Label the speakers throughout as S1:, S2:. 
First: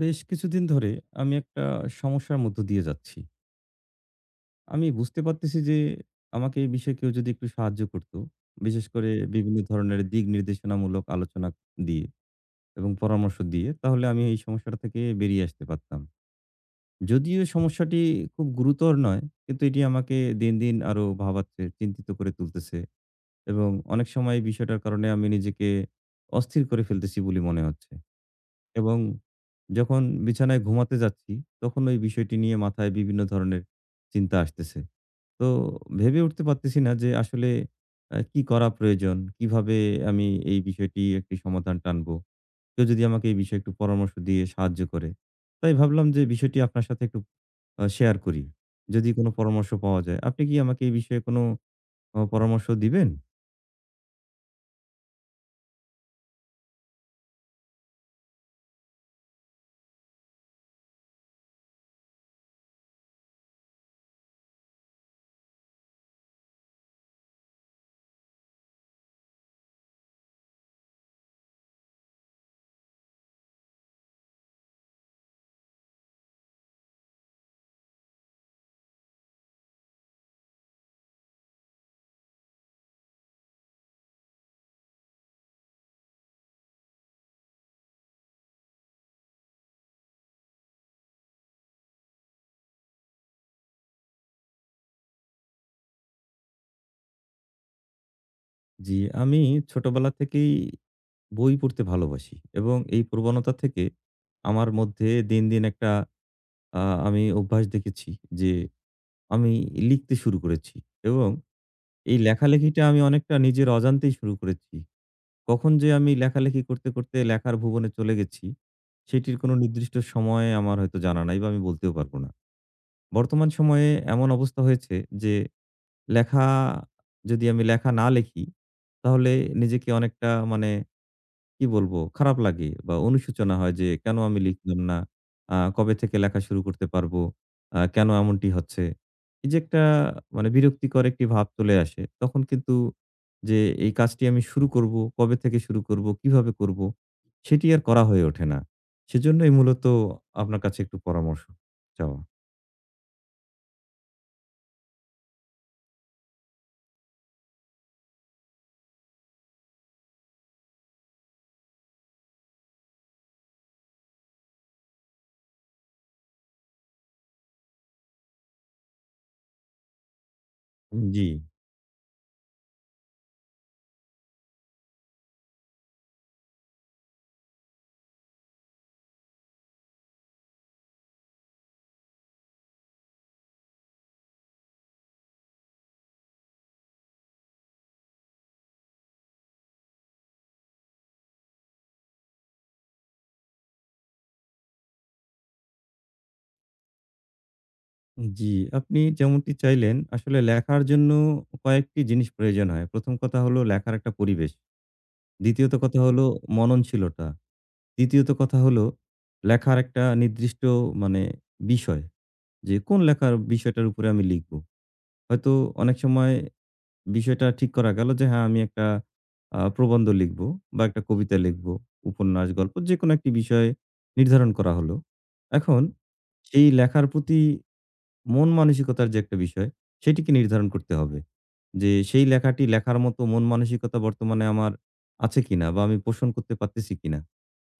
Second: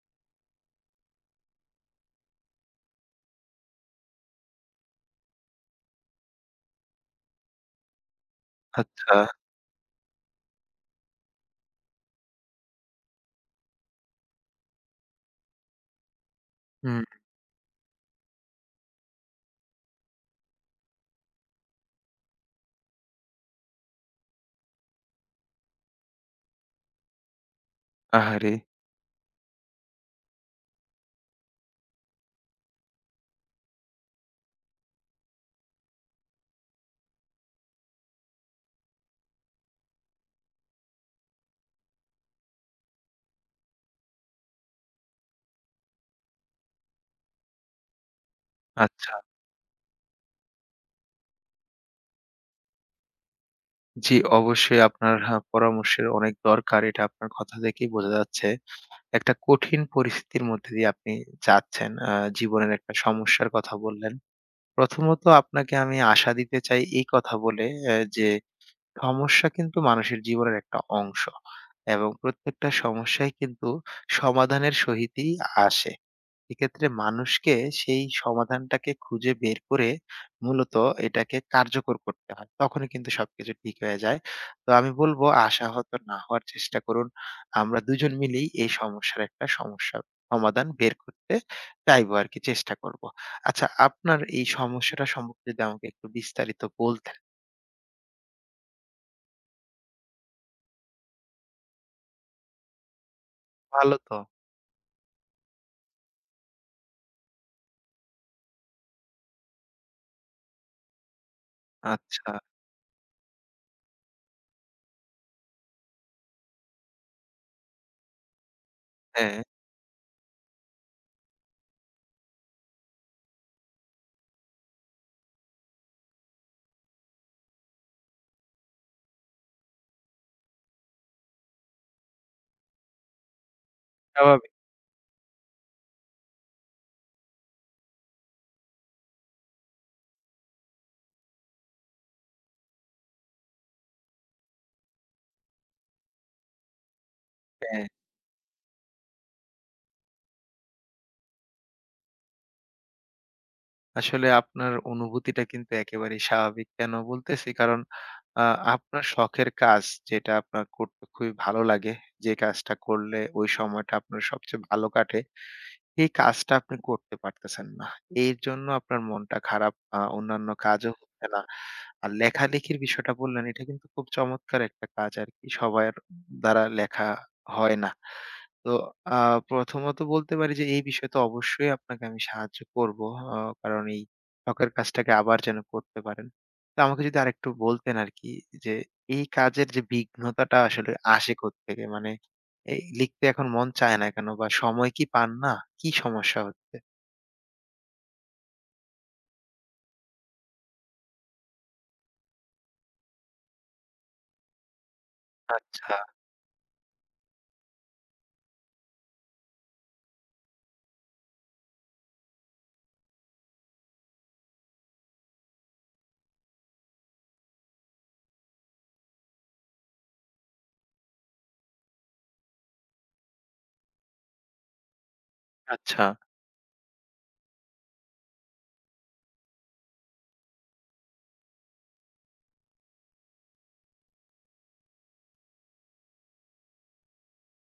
S1: বেশ কিছুদিন ধরে আমি একটা সমস্যার মধ্য দিয়ে যাচ্ছি। আমি বুঝতে পারতেছি যে আমাকে এই বিষয়ে কেউ যদি একটু সাহায্য করত, বিশেষ করে
S2: আচ্ছা।
S1: বিভিন্ন ধরনের দিক নির্দেশনামূলক আলোচনা দিয়ে এবং পরামর্শ দিয়ে তাহলে আমি এই সমস্যাটা থেকে বেরিয়ে আসতে পারতাম।
S2: হুম।
S1: যদিও সমস্যাটি খুব গুরুতর নয়, কিন্তু এটি আমাকে দিন, দিন আরো ভাবাচ্ছে, চিন্তিত করে তুলতেছে এবং অনেক সময় এই বিষয়টার কারণে আমি নিজেকে অস্থির করে ফেলতেছি বলে মনে হচ্ছে।
S2: আহারে!
S1: এবং যখন বিছানায় ঘুমাতে যাচ্ছি, তখন ওই বিষয়টি নিয়ে মাথায় বিভিন্ন ধরনের চিন্তা আসতেছে। তো ভেবে উঠতে পারতেছি না যে আসলে কি করা প্রয়োজন? কিভাবে আমি এই বিষয়টি একটি সমাধান টানবো? কেউ যদি আমাকে এই বিষয়ে একটু পরামর্শ দিয়ে সাহায্য করে। তাই ভাবলাম যে বিষয়টি আপনার সাথে একটু শেয়ার করি। যদি
S2: আচ্ছা।
S1: কোনো পরামর্শ পাওয়া যায়। আপনি কি আমাকে এই বিষয়ে কোনো পরামর্শ দিবেন?
S2: জি, অবশ্যই আপনার পরামর্শের অনেক দরকার। এটা আপনার কথা থেকেই বোঝা যাচ্ছে। একটা কঠিন পরিস্থিতির মধ্যে দিয়ে আপনি যাচ্ছেন। জীবনের একটা সমস্যার কথা বললেন। প্রথমত আপনাকে আমি আশা দিতে চাই এই কথা বলে যে সমস্যা কিন্তু মানুষের জীবনের একটা অংশ এবং প্রত্যেকটা সমস্যাই কিন্তু সমাধানের সহিতই আসে। এক্ষেত্রে মানুষকে সেই সমাধানটাকে খুঁজে বের করে মূলত এটাকে কার্যকর করতে হয়। তখনই কিন্তু সবকিছু ঠিক হয়ে যায়। তো আমি বলব আশাহত না হওয়ার চেষ্টা করুন। আমরা দুজন মিলেই এই সমস্যার একটা সমস্যা সমাধান বের করতে চাইবো আরকি চেষ্টা করব। আচ্ছা আপনার এই সমস্যাটা সম্পর্কে যদি আমাকে একটু বিস্তারিত বলতেন।
S1: জি, আমি ছোটবেলা থেকেই বই পড়তে ভালোবাসি এবং এই প্রবণতা থেকে
S2: ভালো তো।
S1: আমার মধ্যে দিন, দিন একটা আমি অভ্যাস দেখেছি যে আমি লিখতে শুরু করেছি এবং এই
S2: আচ্ছা,
S1: লেখালেখিটা আমি অনেকটা নিজের অজান্তেই শুরু করেছি। কখন যে আমি লেখালেখি করতে, করতে লেখার ভুবনে চলে গেছি, সেটির
S2: হ্যাঁ,
S1: কোনো নির্দিষ্ট সময় আমার হয়তো জানা নাই বা আমি বলতেও পারব না। বর্তমান সময়ে এমন অবস্থা হয়েছে যে লেখা যদি আমি লেখা না লিখি, তাহলে নিজেকে অনেকটা মানে কি বলবো? খারাপ লাগে বা অনুশোচনা হয় যে, "কেন আমি
S2: স্বাভাবিক।
S1: লিখলাম না? কবে থেকে লেখা শুরু করতে পারবো? কেন এমনটি হচ্ছে?" এই যে একটা মানে বিরক্তিকর একটি ভাব চলে আসে। তখন কিন্তু যে এই কাজটি আমি শুরু করবো, কবে থেকে শুরু করবো, কিভাবে করবো? সেটি আর
S2: হ্যাঁ।
S1: করা হয়ে ওঠে না। সেজন্যই মূলত আপনার কাছে একটু পরামর্শ চাওয়া।
S2: আসলে আপনার অনুভূতিটা কিন্তু একেবারেই স্বাভাবিক। কেন বলতেছি? কারণ আ আপনার শখের কাজ যেটা আপনার করতে খুবই ভালো লাগে, যে কাজটা করলে ওই সময়টা আপনার সবচেয়ে ভালো কাটে, এই কাজটা আপনি করতে পারতেছেন না। এর জন্য আপনার মনটা খারাপ, অন্যান্য কাজও
S1: জি,
S2: হচ্ছে না। আর লেখালেখির বিষয়টা বললেন, এটা কিন্তু খুব চমৎকার একটা কাজ আরকি। সবার দ্বারা লেখা হয় না। তো আ প্রথমত বলতে পারি যে এই বিষয়ে তো অবশ্যই আপনাকে আমি সাহায্য করবো। আ কারণ এই শখের কাজটাকে আবার যেন করতে পারেন। তো আমাকে যদি আরেকটু বলতেন আরকি যে এই কাজের যে বিঘ্নতাটা আসলে আসে কোত্থেকে? মানে এই লিখতে এখন মন চায় না কেন বা সময় কি পান না? কি সমস্যা হচ্ছে?
S1: জি। আপনি যেমনটি চাইলেন আসলে লেখার জন্য কয়েকটি জিনিস প্রয়োজন হয়। ১ম কথা হলো লেখার একটা পরিবেশ। দ্বিতীয়ত
S2: আচ্ছা,
S1: কথা হলো মননশীলতা। তৃতীয়ত কথা হলো লেখার একটা নির্দিষ্ট মানে বিষয় যে কোন লেখার বিষয়টার উপরে আমি লিখব। হয়তো অনেক সময় বিষয়টা ঠিক করা গেল যে হ্যাঁ, আমি একটা প্রবন্ধ লিখব বা একটা কবিতা লিখব, উপন্যাস, গল্প যেকোনো একটি বিষয় নির্ধারণ করা হলো। এখন
S2: আচ্ছা।
S1: সেই লেখার প্রতি মন মানসিকতার যে একটা বিষয়, সেটিকে নির্ধারণ করতে হবে। যে সেই লেখাটি লেখার মতো মন মানসিকতা বর্তমানে আমার আছে কিনা বা আমি পোষণ করতে পারতেছি কিনা।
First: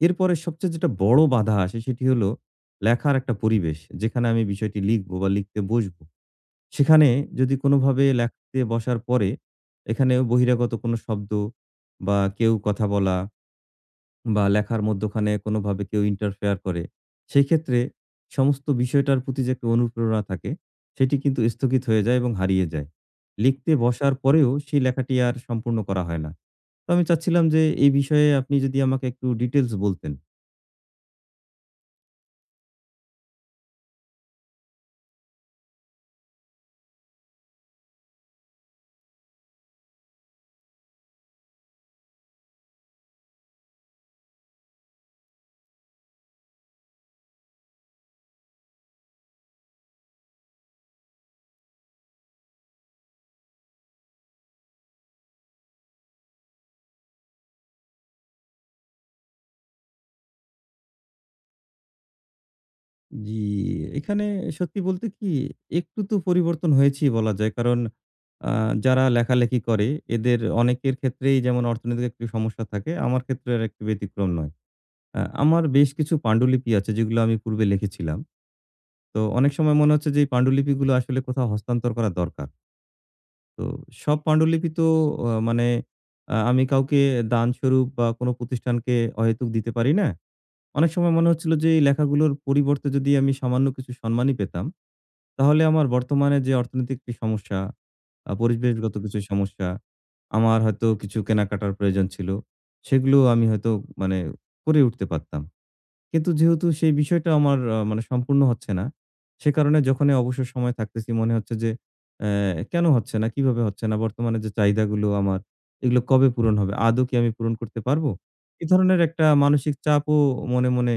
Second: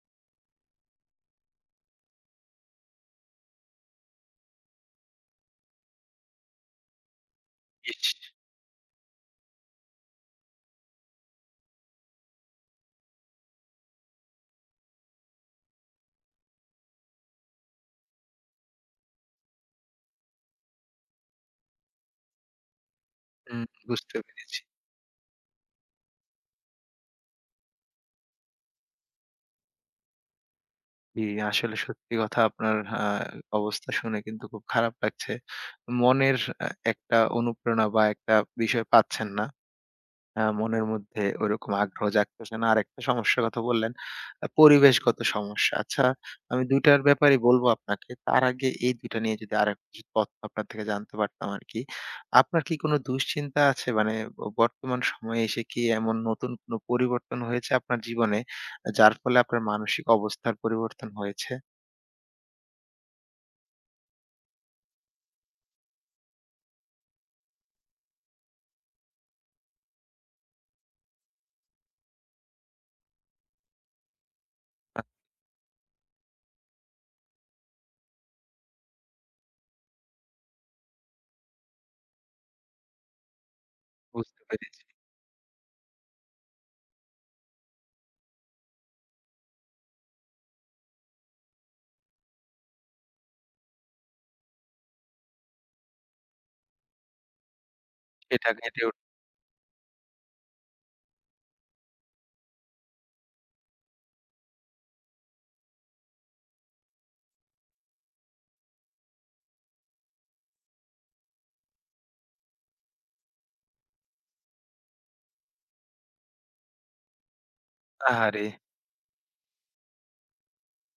S1: এরপরে সবচেয়ে যেটা বড় বাধা আসে সেটি হলো লেখার একটা পরিবেশ। যেখানে আমি বিষয়টি লিখব বা লিখতে বসবো। সেখানে যদি কোনোভাবে
S2: ইস!
S1: লেখতে বসার পরে এখানে বহিরাগত কোনো শব্দ বা কেউ কথা বলা বা লেখার মধ্যখানে কোনোভাবে কেউ ইন্টারফেয়ার করে, সেক্ষেত্রে সমস্ত বিষয়টার প্রতি যে একটা অনুপ্রেরণা থাকে, সেটি কিন্তু স্থগিত হয়ে যায় এবং হারিয়ে যায়।
S2: হুম,
S1: লিখতে বসার
S2: বুঝতে
S1: পরেও
S2: পেরেছি।
S1: সেই লেখাটি আর সম্পূর্ণ করা হয় না। তো আমি চাচ্ছিলাম যে এই বিষয়ে আপনি যদি আমাকে একটু ডিটেইলস বলতেন।
S2: জি, আসলে সত্যি কথা আপনার অবস্থা শুনে কিন্তু খুব খারাপ লাগছে। মনের একটা অনুপ্রেরণা বা একটা বিষয় পাচ্ছেন না। মনের মধ্যে ওইরকম আগ্রহ জাগতেছে না। আরেকটা সমস্যার কথা বললেন, পরিবেশগত সমস্যা। আচ্ছা, আমি ২ টার ব্যাপারে বলব আপনাকে। তার আগে এই ২ টা নিয়ে যদি আরেকটু কিছু তথ্য আপনার থেকে জানতে পারতাম আরকি। আপনার কি কোনো দুশ্চিন্তা আছে? মানে বর্তমান সময়ে এসে কি এমন নতুন কোনো পরিবর্তন হয়েছে আপনার জীবনে, যার ফলে আপনার মানসিক অবস্থার পরিবর্তন হয়েছে?
S1: জি, এখানে সত্যি বলতে কি একটু তো পরিবর্তন হয়েছেই বলা যায়। কারণ আ যারা লেখালেখি করে এদের অনেকের ক্ষেত্রেই যেমন অর্থনৈতিক একটু সমস্যা থাকে, আমার ক্ষেত্রে আর একটু ব্যতিক্রম নয়।
S2: আ
S1: আমার বেশ কিছু পাণ্ডুলিপি আছে যেগুলো আমি পূর্বে লিখেছিলাম। তো অনেক সময় মনে হচ্ছে যে এই পাণ্ডুলিপিগুলো আসলে কোথাও হস্তান্তর করা দরকার। তো সব
S2: বুঝতে
S1: পাণ্ডুলিপি
S2: পেরেছি।
S1: তো অ মানে আ আমি কাউকে দানস্বরূপ বা কোনো প্রতিষ্ঠানকে অহেতুক দিতে পারি না। অনেক সময় মনে হচ্ছিল যে এই লেখাগুলোর পরিবর্তে যদি আমি সামান্য কিছু সম্মানই পেতাম, তাহলে আমার বর্তমানে যে অর্থনৈতিক একটি সমস্যা,
S2: এটা ঘেঁটে ওঠ
S1: পরিবেশগত কিছু সমস্যা, আমার হয়তো কিছু কেনাকাটার প্রয়োজন ছিল। সেগুলো আমি হয়তো মানে করে উঠতে পারতাম। কিন্তু যেহেতু সেই বিষয়টা আমার মানে সম্পূর্ণ হচ্ছে না। সে কারণে যখনই অবসর সময় থাকতেছি মনে হচ্ছে যে কেন হচ্ছে না? কিভাবে হচ্ছে না? বর্তমানে যে চাহিদাগুলো আমার এগুলো কবে পূরণ হবে? আদৌ কি আমি পূরণ করতে পারবো?
S2: আহারে!
S1: এ ধরনের একটা মানসিক চাপও মনে, মনে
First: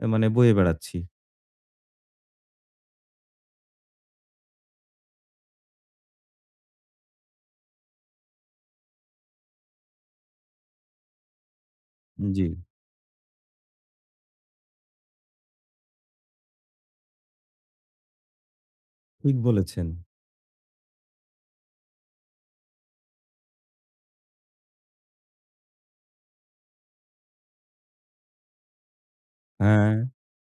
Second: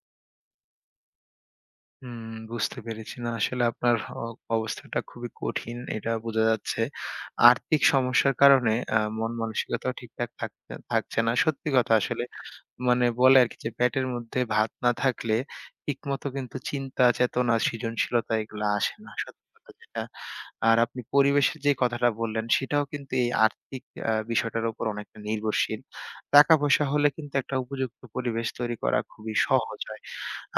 S1: মানে বয়ে বেড়াচ্ছি।
S2: হুম, বুঝতে পেরেছি। না আসলে আপনার অবস্থাটা খুবই কঠিন এটা বোঝা যাচ্ছে। আর্থিক সমস্যার কারণে মন মানসিকতাও ঠিকঠাক থাকতে থাকছে না। সত্যি কথা আসলে
S1: জি।
S2: মানে বলে আরকি যে পেটের মধ্যে ভাত না থাকলে ঠিকমতো কিন্তু চিন্তা, চেতনা, সৃজনশীলতা এগুলা আসে না।
S1: ঠিক
S2: সত্যি কথা
S1: বলেছেন।
S2: যেটা। আর আপনি পরিবেশের যে কথাটা বললেন সেটাও কিন্তু এই আর্থিক বিষয়টার উপর অনেকটা নির্ভরশীল। টাকা-পয়সা হলে কিন্তু একটা উপযুক্ত পরিবেশ তৈরি করা খুবই সহজ
S1: হ্যাঁ,
S2: হয়।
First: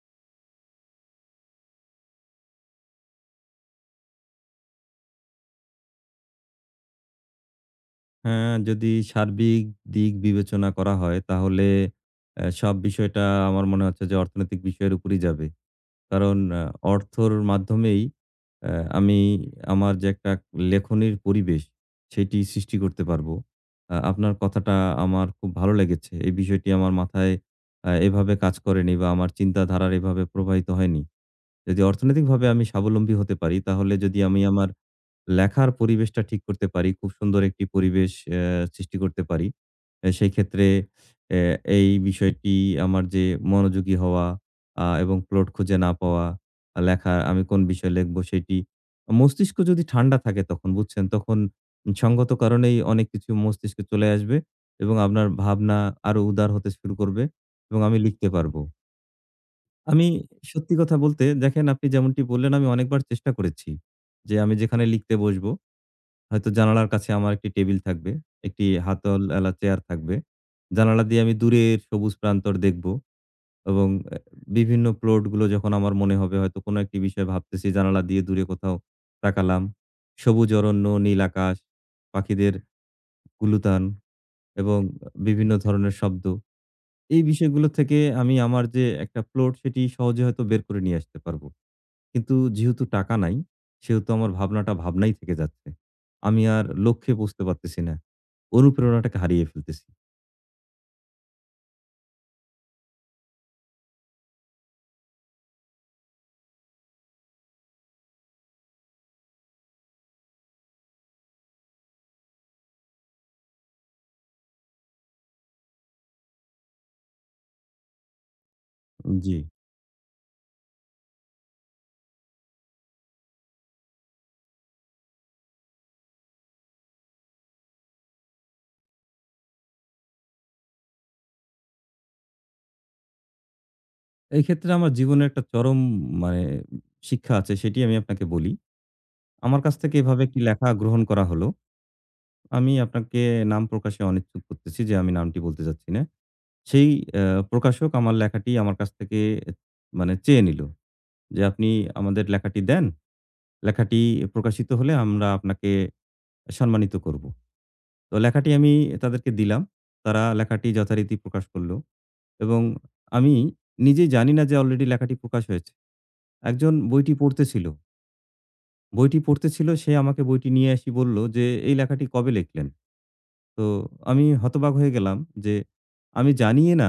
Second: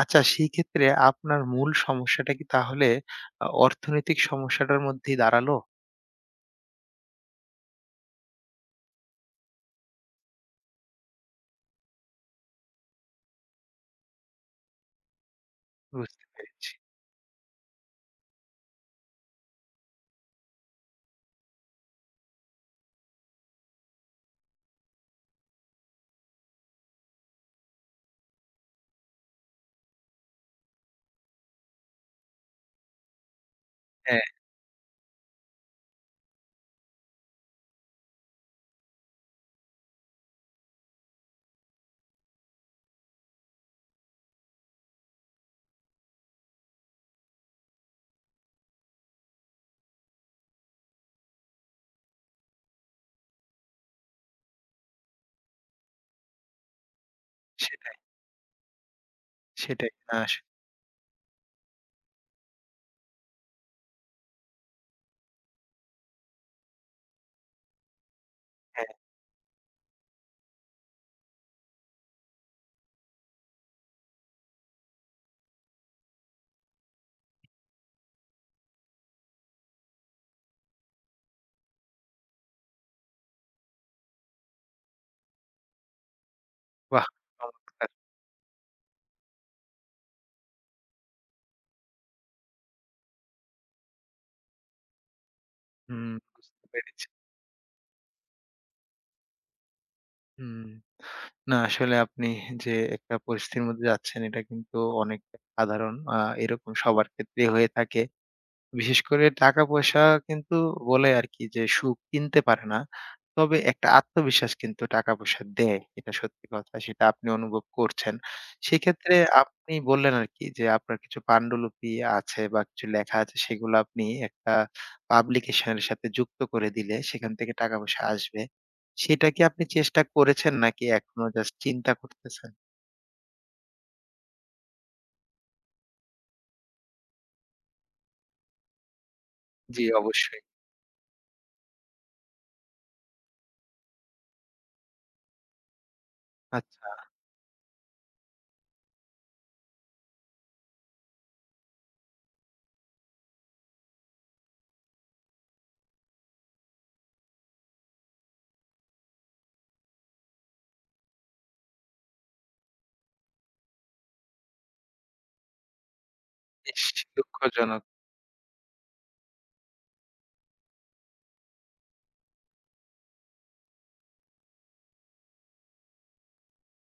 S2: আচ্ছা সেইক্ষেত্রে আপনার মূল সমস্যাটা কি তাহলে অর্থনৈতিক সমস্যাটার মধ্যেই দাঁড়ালো?
S1: হ্যাঁ, যদি সার্বিক দিক বিবেচনা করা হয় তাহলে সব বিষয়টা আমার মনে হচ্ছে যে অর্থনৈতিক বিষয়ের উপরই যাবে।
S2: বুঝতে
S1: কারণ
S2: পেরেছি।
S1: অর্থর মাধ্যমেই আ আমি আমার যে একটা লেখনির পরিবেশ, সেটি সৃষ্টি করতে পারবো। আপনার কথাটা আমার খুব ভালো লেগেছে। এই বিষয়টি আমার মাথায় এভাবে কাজ করেনি বা আমার চিন্তাধারার এভাবে প্রবাহিত হয়নি। যদি অর্থনৈতিকভাবে আমি স্বাবলম্বী হতে পারি, তাহলে যদি
S2: হ্যাঁ,
S1: আমি আমার লেখার পরিবেশটা ঠিক করতে পারি, খুব সুন্দর একটি পরিবেশ সৃষ্টি করতে পারি। সেইক্ষেত্রে এ এই বিষয়টি আমার যে মনোযোগী হওয়া এবং প্লট খুঁজে না পাওয়া, আহ, লেখা আমি কোন বিষয়ে লিখবো সেটি মস্তিষ্ক যদি ঠান্ডা থাকে তখন বুঝছেন? তখন সঙ্গত কারণেই অনেক কিছু মস্তিষ্কে চলে আসবে এবং আপনার ভাবনা আরো উদার হতে শুরু করবে এবং
S2: সেটাই,
S1: আমি লিখতে পারবো।
S2: সেটাই।
S1: আমি
S2: না আস
S1: সত্যি কথা বলতে দেখেন আপনি যেমনটি বললেন আমি অনেকবার চেষ্টা করেছি যে আমি যেখানে লিখতে বসবো হয়তো জানালার কাছে আমার একটি টেবিল থাকবে, একটি
S2: হ্যাঁ,
S1: হাতলওয়ালা চেয়ার থাকবে। জানালা দিয়ে আমি দূরের সবুজ প্রান্তর দেখব এবং বিভিন্ন প্লটগুলো যখন আমার মনে হবে হয়তো কোনো একটি বিষয় ভাবতেছি জানালা দিয়ে দূরে কোথাও তাকালাম। সবুজ অরণ্য, নীল আকাশ, পাখিদের কুলুতান এবং বিভিন্ন ধরনের শব্দ।
S2: বাহ!
S1: এই বিষয়গুলো
S2: চমৎকার।
S1: থেকে আমি আমার যে একটা প্লট সেটি সহজে হয়তো বের করে নিয়ে আসতে পারব। কিন্তু যেহেতু টাকা নাই, সেহেতু আমার ভাবনাটা ভাবনাই থেকে যাচ্ছে।
S2: হুম,
S1: আমি
S2: বুঝতে
S1: আর
S2: পেরেছি।
S1: লক্ষ্যে পৌঁছতে পারতেছি না। অনুপ্রেরণাটাকে হারিয়ে ফেলতেছি।
S2: হুম। না আসলে আপনি যে একটা পরিস্থিতির মধ্যে যাচ্ছেন এটা কিন্তু অনেকটা সাধারণ। এরকম সবার ক্ষেত্রেই হয়ে থাকে। বিশেষ করে টাকা-পয়সা কিন্তু বলে আরকি যে সুখ কিনতে পারে না। তবে একটা আত্মবিশ্বাস কিন্তু টাকা-পয়সা দেয়। এটা সত্যি কথা। সেটা আপনি অনুভব করছেন। সেক্ষেত্রে
S1: জি।
S2: আপনি বললেন আরকি যে আপনার কিছু পান্ডুলিপি আছে বা কিছু লেখা আছে সেগুলো আপনি একটা পাবলিকেশন এর সাথে যুক্ত করে দিলে সেখান থেকে টাকা-পয়সা আসবে। সেটা কি আপনি চেষ্টা করেছেন নাকি এখনো জাস্ট চিন্তা করতেছেন?
S1: এই ক্ষেত্রে আমার জীবনে একটা চরম মানে শিক্ষা আছে সেটি আমি আপনাকে বলি। আমার কাছ
S2: জি,
S1: থেকে এভাবে একটি
S2: অবশ্যই।
S1: লেখা গ্রহণ করা হলো। আমি আপনাকে নাম প্রকাশে অনিচ্ছুক করতেছি যে আমি নামটি বলতে চাচ্ছি না।
S2: আচ্ছা,
S1: সেই অ্যা প্রকাশক আমার লেখাটি আমার কাছ থেকে মানে চেয়ে নিল যে, "আপনি আমাদের লেখাটি দেন। লেখাটি প্রকাশিত হলে আমরা আপনাকে সম্মানিত করব।" তো লেখাটি আমি তাদেরকে দিলাম। তারা লেখাটি যথারীতি প্রকাশ করল এবং আমি নিজেই জানি না যে অলরেডি লেখাটি প্রকাশ হয়েছে। একজন
S2: ইস!
S1: বইটি পড়তেছিল।
S2: দুঃখজনক।
S1: বইটি পড়তেছিল সে আমাকে বইটি নিয়ে এসে বলল যে, "এই লেখাটি কবে লিখলেন?" তো আমি হতবাক হয়ে গেলাম যে আমি জানিই না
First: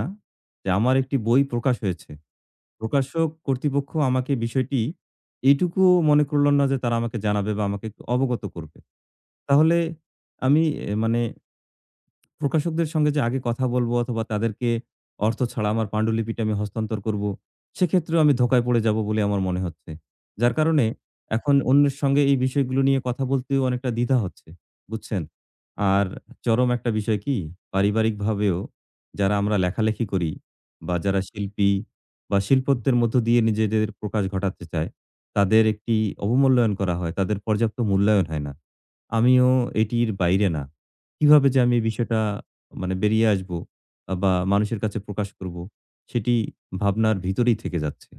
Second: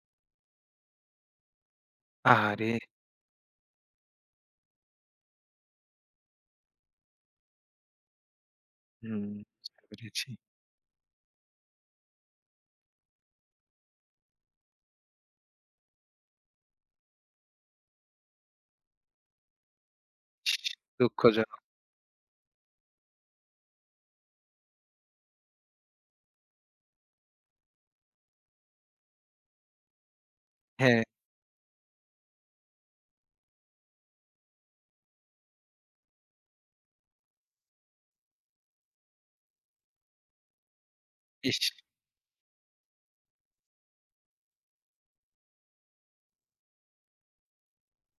S1: যে আমার একটি বই প্রকাশ হয়েছে।
S2: আহারে!
S1: প্রকাশক কর্তৃপক্ষ আমাকে বিষয়টি এইটুকুও মনে করল না যে তারা আমাকে জানাবে বা আমাকে একটু অবগত করবে।
S2: হুম,
S1: তাহলে
S2: বুঝতে পেরেছি।
S1: আমি এ মানে প্রকাশকদের সঙ্গে যে আগে কথা বলবো অথবা তাদেরকে অর্থ ছাড়া আমার পাণ্ডুলিপিটা আমি হস্তান্তর করব, সেক্ষেত্রেও আমি ধোঁকায় পড়ে যাব বলে আমার মনে হচ্ছে। যার
S2: ইস!
S1: কারণে এখন
S2: দুঃখজনক।
S1: অন্যের সঙ্গে এই বিষয়গুলো নিয়ে কথা বলতেও অনেকটা দ্বিধা হচ্ছে, বুঝছেন? আর চরম একটা বিষয় কি, পারিবারিকভাবেও যারা আমরা লেখালেখি করি বা
S2: হ্যাঁ,
S1: যারা শিল্পী বা শিল্পত্বের মধ্য দিয়ে নিজেদের প্রকাশ ঘটাতে চায়, তাদের একটি অবমূল্যায়ন করা হয়, তাদের পর্যাপ্ত মূল্যায়ন হয় না। আমিও এটির বাইরে না। কিভাবে যে
S2: ইস!
S1: আমি এই বিষয়টা মানে বেরিয়ে আসবো বা মানুষের কাছে প্রকাশ করব, সেটি ভাবনার ভিতরেই থেকে যাচ্ছে।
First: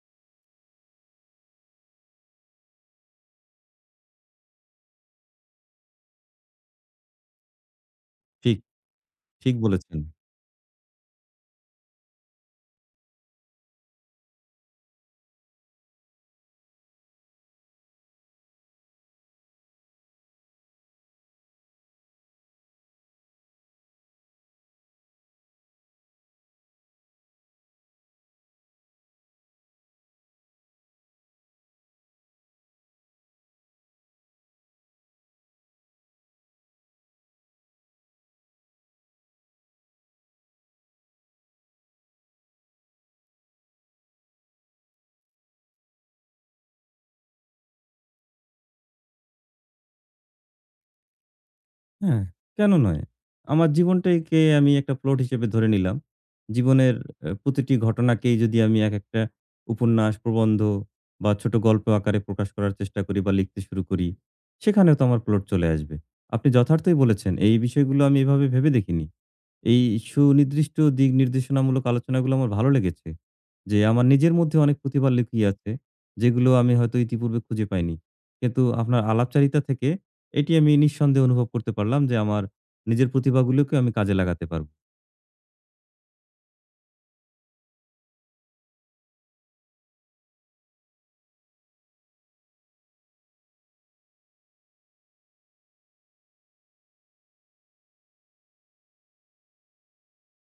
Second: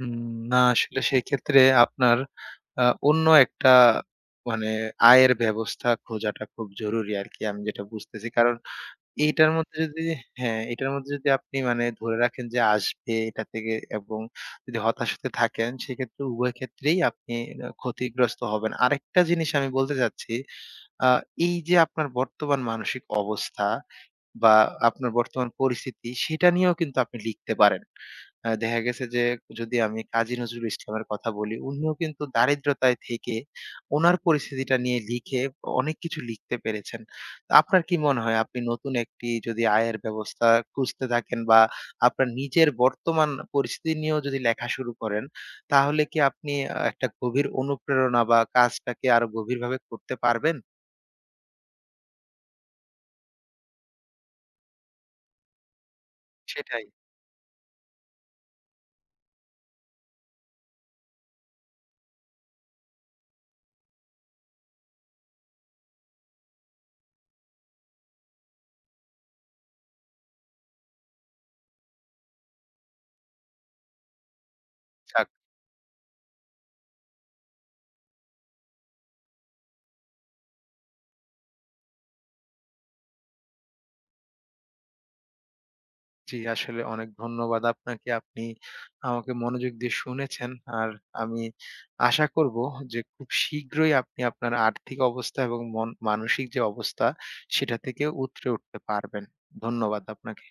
S2: উম না আসলে সেক্ষেত্রে আপনার আ অন্য একটা মানে আয়ের ব্যবস্থা খোঁজাটা খুব জরুরি আরকি আমি যেটা বুঝতেছি। কারণ
S1: ঠিক,
S2: এইটার
S1: ঠিক
S2: মধ্যে
S1: বলেছেন।
S2: যদি হ্যাঁ, এটার মধ্যে যদি আপনি মানে ধরে রাখেন যে আসবে এটা থেকে এবং যদি হতাশ হতে থাকেন সেক্ষেত্রে উভয় ক্ষেত্রেই আপনি ক্ষতিগ্রস্ত হবেন। আরেকটা জিনিস আমি বলতে চাচ্ছি, আ এই যে আপনার বর্তমান মানসিক অবস্থা বা আপনার বর্তমান পরিস্থিতি সেটা নিয়েও কিন্তু আপনি লিখতে পারেন। দেখা গেছে যে যদি আমি কাজী নজরুল ইসলামের কথা বলি, উনিও কিন্তু দারিদ্রতায় থেকে উনার পরিস্থিতিটা নিয়ে লিখে অনেক কিছু লিখতে পেরেছেন। তো আপনার কি মনে হয় আপনি নতুন একটি যদি আয়ের ব্যবস্থা খুঁজতে থাকেন বা আপনার নিজের বর্তমান পরিস্থিতি নিয়েও যদি লেখা শুরু করেন, তাহলে কি আপনি একটা গভীর অনুপ্রেরণা বা কাজটাকে আরো গভীরভাবে করতে পারবেন?
S1: হ্যাঁ, কেন নয়? আমার জীবনটাকে আমি একটা প্লট হিসেবে ধরে নিলাম।
S2: সেটাই।
S1: জীবনের প্রতিটি ঘটনাকেই যদি আমি এক একটা উপন্যাস, প্রবন্ধ বা ছোট গল্প আকারে প্রকাশ করার চেষ্টা করি বা লিখতে শুরু করি, সেখানেও তো আমার প্লট চলে আসবে। আপনি যথার্থই বলেছেন। এই বিষয়গুলো আমি এভাবে ভেবে দেখিনি। এই সুনির্দিষ্ট দিক নির্দেশনামূলক আলোচনাগুলো আমার ভালো লেগেছে। যে আমার নিজের মধ্যে অনেক প্রতিভা লুকিয়ে আছে, যেগুলো আমি হয়তো ইতিপূর্বে খুঁজে পাইনি। কিন্তু আপনার আলাপচারিতা থেকে এটি আমি নিঃসন্দেহে অনুভব করতে পারলাম যে, আমার নিজের প্রতিভাগুলোকে আমি কাজে লাগাতে পারব।
S2: জি, আসলে অনেক ধন্যবাদ আপনাকে। আপনি আমাকে মনোযোগ দিয়ে শুনেছেন। আর আমি আশা করব যে খুব শীঘ্রই আপনি আপনার আর্থিক অবস্থা এবং মন মানসিক যে অবস্থা সেটা থেকে উতরে উঠতে পারবেন। ধন্যবাদ আপনাকে।